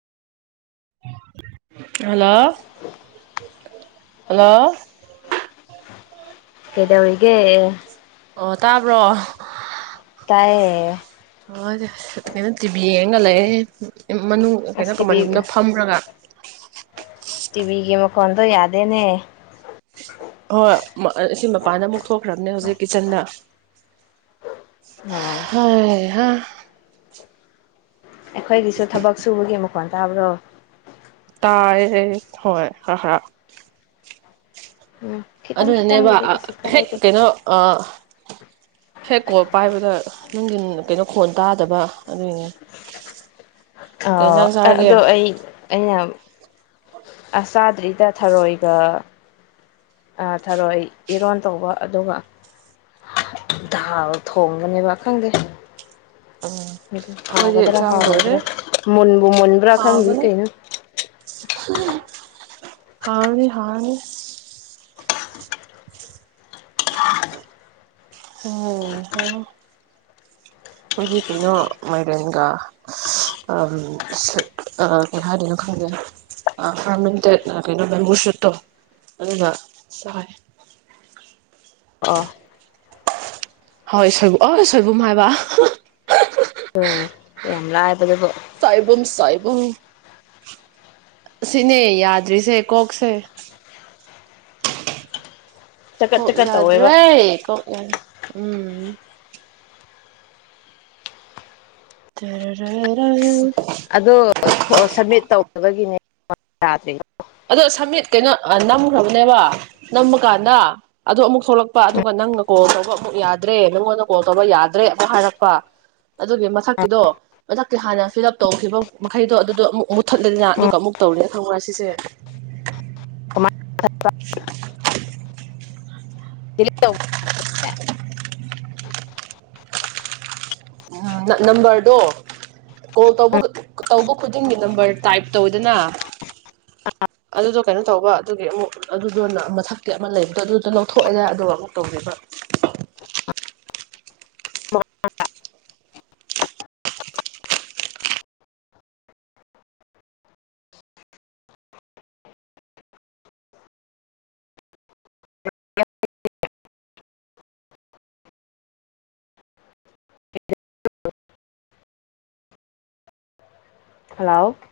ꯎ hello hello ꯀꯗ ꯍꯧꯔꯤꯒ ꯑꯣ ꯇꯥꯕ꯭ꯔꯣ ꯇꯥꯏꯌꯦ ꯍ ꯀꯩꯅꯣ ꯇꯤꯚꯤ ꯌꯦ ꯍꯡꯒꯜꯂꯛꯑꯦ ꯃꯅꯨꯡ ꯀꯩꯅꯣ ꯑꯁ ꯇꯤꯚꯤ ꯀꯃꯟꯗ ꯐꯝꯔꯒ ꯇꯤꯚꯤꯒꯤ ꯃꯈꯣꯟꯗꯣ ꯌꯥꯗꯦꯅꯦ ꯍꯣꯏ ꯑꯁꯤ ꯃꯄꯥꯟꯗ ꯑꯃꯨꯛ ꯊꯣꯛꯈ꯭ꯔꯕꯅꯦ ꯍꯧꯖꯤꯛ ꯀꯤꯠꯆꯟꯗ ꯑꯣ ꯍ ꯑ ꯑꯩꯈꯣꯏꯒꯤꯁꯨ ꯊꯕꯛ ꯁꯨꯕꯒꯤ ꯑꯃꯨꯛ ꯈꯟ ꯇꯥꯕ꯭ꯔꯣ ꯇꯥꯏ ꯍꯣꯏ ꯍꯥ ꯍꯥꯥ ꯎꯝ ꯈꯤꯇꯪ ꯑꯗꯨꯅꯅꯦꯕ ꯈꯤꯇꯪꯕꯨꯗꯤ ꯀꯩꯁꯨ ꯍꯦꯛ ꯀꯥꯏꯗꯦ ꯀꯩꯅꯣ ꯑ ꯍꯦꯛꯀꯣ ꯄꯥꯏꯕꯗ ꯅꯪꯒꯤ ꯀꯩꯅꯣ ꯈꯣꯟ ꯇꯥꯗꯕ ꯑꯗꯨꯅꯦ ꯑ ꯑꯗꯣ ꯑꯩ ꯑꯩꯅ ꯑ ꯆꯥꯗ꯭ꯔꯤꯗ ꯊꯔꯣꯏꯒ ꯊꯔꯣꯏ ꯏꯔꯣꯟ ꯇꯧꯕ ꯑꯗꯨꯒ ꯗꯥꯜ ꯊꯣꯡꯒꯅꯦꯕ ꯈꯪꯗꯦ ꯑꯗꯨ ꯑꯩꯈꯣꯏꯗꯤ ꯍꯥꯒꯗ꯭ꯔꯥ ꯆꯥꯕ ꯂꯣꯏꯔꯦ ꯍꯥꯥꯎꯒꯗ꯭ꯔꯥ ꯃꯨꯟꯕꯨ ꯃꯨꯟꯕ꯭ꯔꯥ ꯈꯪꯗꯦ ꯀꯩꯅꯣ ꯍꯥꯎꯔꯤ ꯍꯥꯎꯅꯤ ꯎꯝ ꯑꯩꯈꯣꯏꯗꯤ ꯀꯩꯅꯣ ꯃꯥꯏꯔꯦꯟꯒ ꯀꯩ ꯍꯥꯏꯅꯤꯅꯣ ꯈꯪꯗꯦ ꯐꯔꯃꯦꯟꯇꯦꯠ ꯀꯩꯅꯣ ꯕꯦꯝꯕꯨ ꯁꯨꯠꯇꯣ ꯑꯗꯨꯅ ꯆꯥꯏ ꯑ ꯍꯣꯏ ꯁꯣꯏꯕꯨꯝ ꯑ ꯁꯣꯏꯕꯨꯝ ꯍꯥꯏꯕ ꯎꯝ ꯌꯥꯝ ꯂ ꯍꯥꯏꯕꯗꯤ ꯁꯥꯥꯏꯕꯨꯝ ꯁꯥꯥꯏꯕꯨꯝ ꯁꯤꯅꯦ ꯌꯥꯗ꯭ꯔꯤꯁꯦ ꯀꯣꯛꯁꯦ ꯆꯀꯠ ꯀꯛ ꯆꯀꯠ ꯇꯧꯋꯦꯕ ꯌꯥꯗ꯭ꯔꯦ ꯀꯛ ꯌꯥꯗ꯭ꯔ ꯎꯝ ꯆꯔꯔꯔ ꯑꯗ ꯁꯕꯃꯤꯠ ꯇꯧꯕꯒꯤꯅꯦ ꯌꯥꯗ꯭ꯔꯤ ꯑꯗꯣ ꯁꯃꯤꯠ ꯀꯩꯅꯣ ꯅꯝꯈ꯭ꯔꯕꯅꯦꯕ ꯅꯃꯀꯥꯟꯗ ꯑꯗꯨ ꯑꯃꯨꯛ ꯊꯣꯛꯂꯛꯄ ꯑꯗꯨꯒ ꯅꯪꯅ ꯀꯣꯜ ꯇꯧꯕ ꯑꯃꯨꯛ ꯌꯥꯗ꯭ꯔꯦ ꯅꯪꯉꯣꯟꯗ ꯀꯣꯜ ꯇꯧꯕ ꯌꯥꯗ꯭ꯔꯦ ꯑꯃ ꯍꯥꯏꯔꯛꯄ ꯑꯗꯨꯒꯤ ꯃꯊꯛꯇꯤꯗꯣ ꯃꯊꯛꯇꯤ ꯍꯥꯟꯅ ꯐꯤꯜ ꯑꯞ ꯇꯧꯈꯤꯕ ꯃꯈꯩꯗꯣ ꯑꯗꯨꯗꯣ ꯑꯃꯨꯛ ꯃꯨꯠꯊꯠꯂꯅꯤꯅ ꯑꯗꯨꯒ ꯑꯃꯨꯛ ꯇꯧꯔꯦꯅ ꯈꯪꯈ꯭ꯔꯦ ꯁꯤꯁꯦ ꯀꯃꯥꯏ [unintelligible] ꯏ ꯅꯝꯕꯔꯗꯣ ꯀꯣꯜ ꯇ ꯇꯧꯕ ꯈꯨꯗꯤꯡꯒꯤ ꯅꯝꯕꯔ ꯇꯥꯏꯞ ꯇꯧꯋꯤꯗꯅ ꯑꯗꯨꯗꯣ ꯀꯩꯅꯣ ꯇꯧꯕ ꯑꯗꯨꯒꯤ ꯑꯃꯨꯛ ꯑꯗꯨꯗꯣ ꯃꯊꯛꯇꯤ ꯑꯃ ꯂꯩꯕꯗꯣ ꯑꯗꯨꯗꯣ ꯂꯧꯊꯣꯛꯑꯦꯗ ꯑꯗꯨꯒ ꯑꯃꯨꯛ ꯇꯧꯕꯤꯕ ꯍꯜꯂꯣ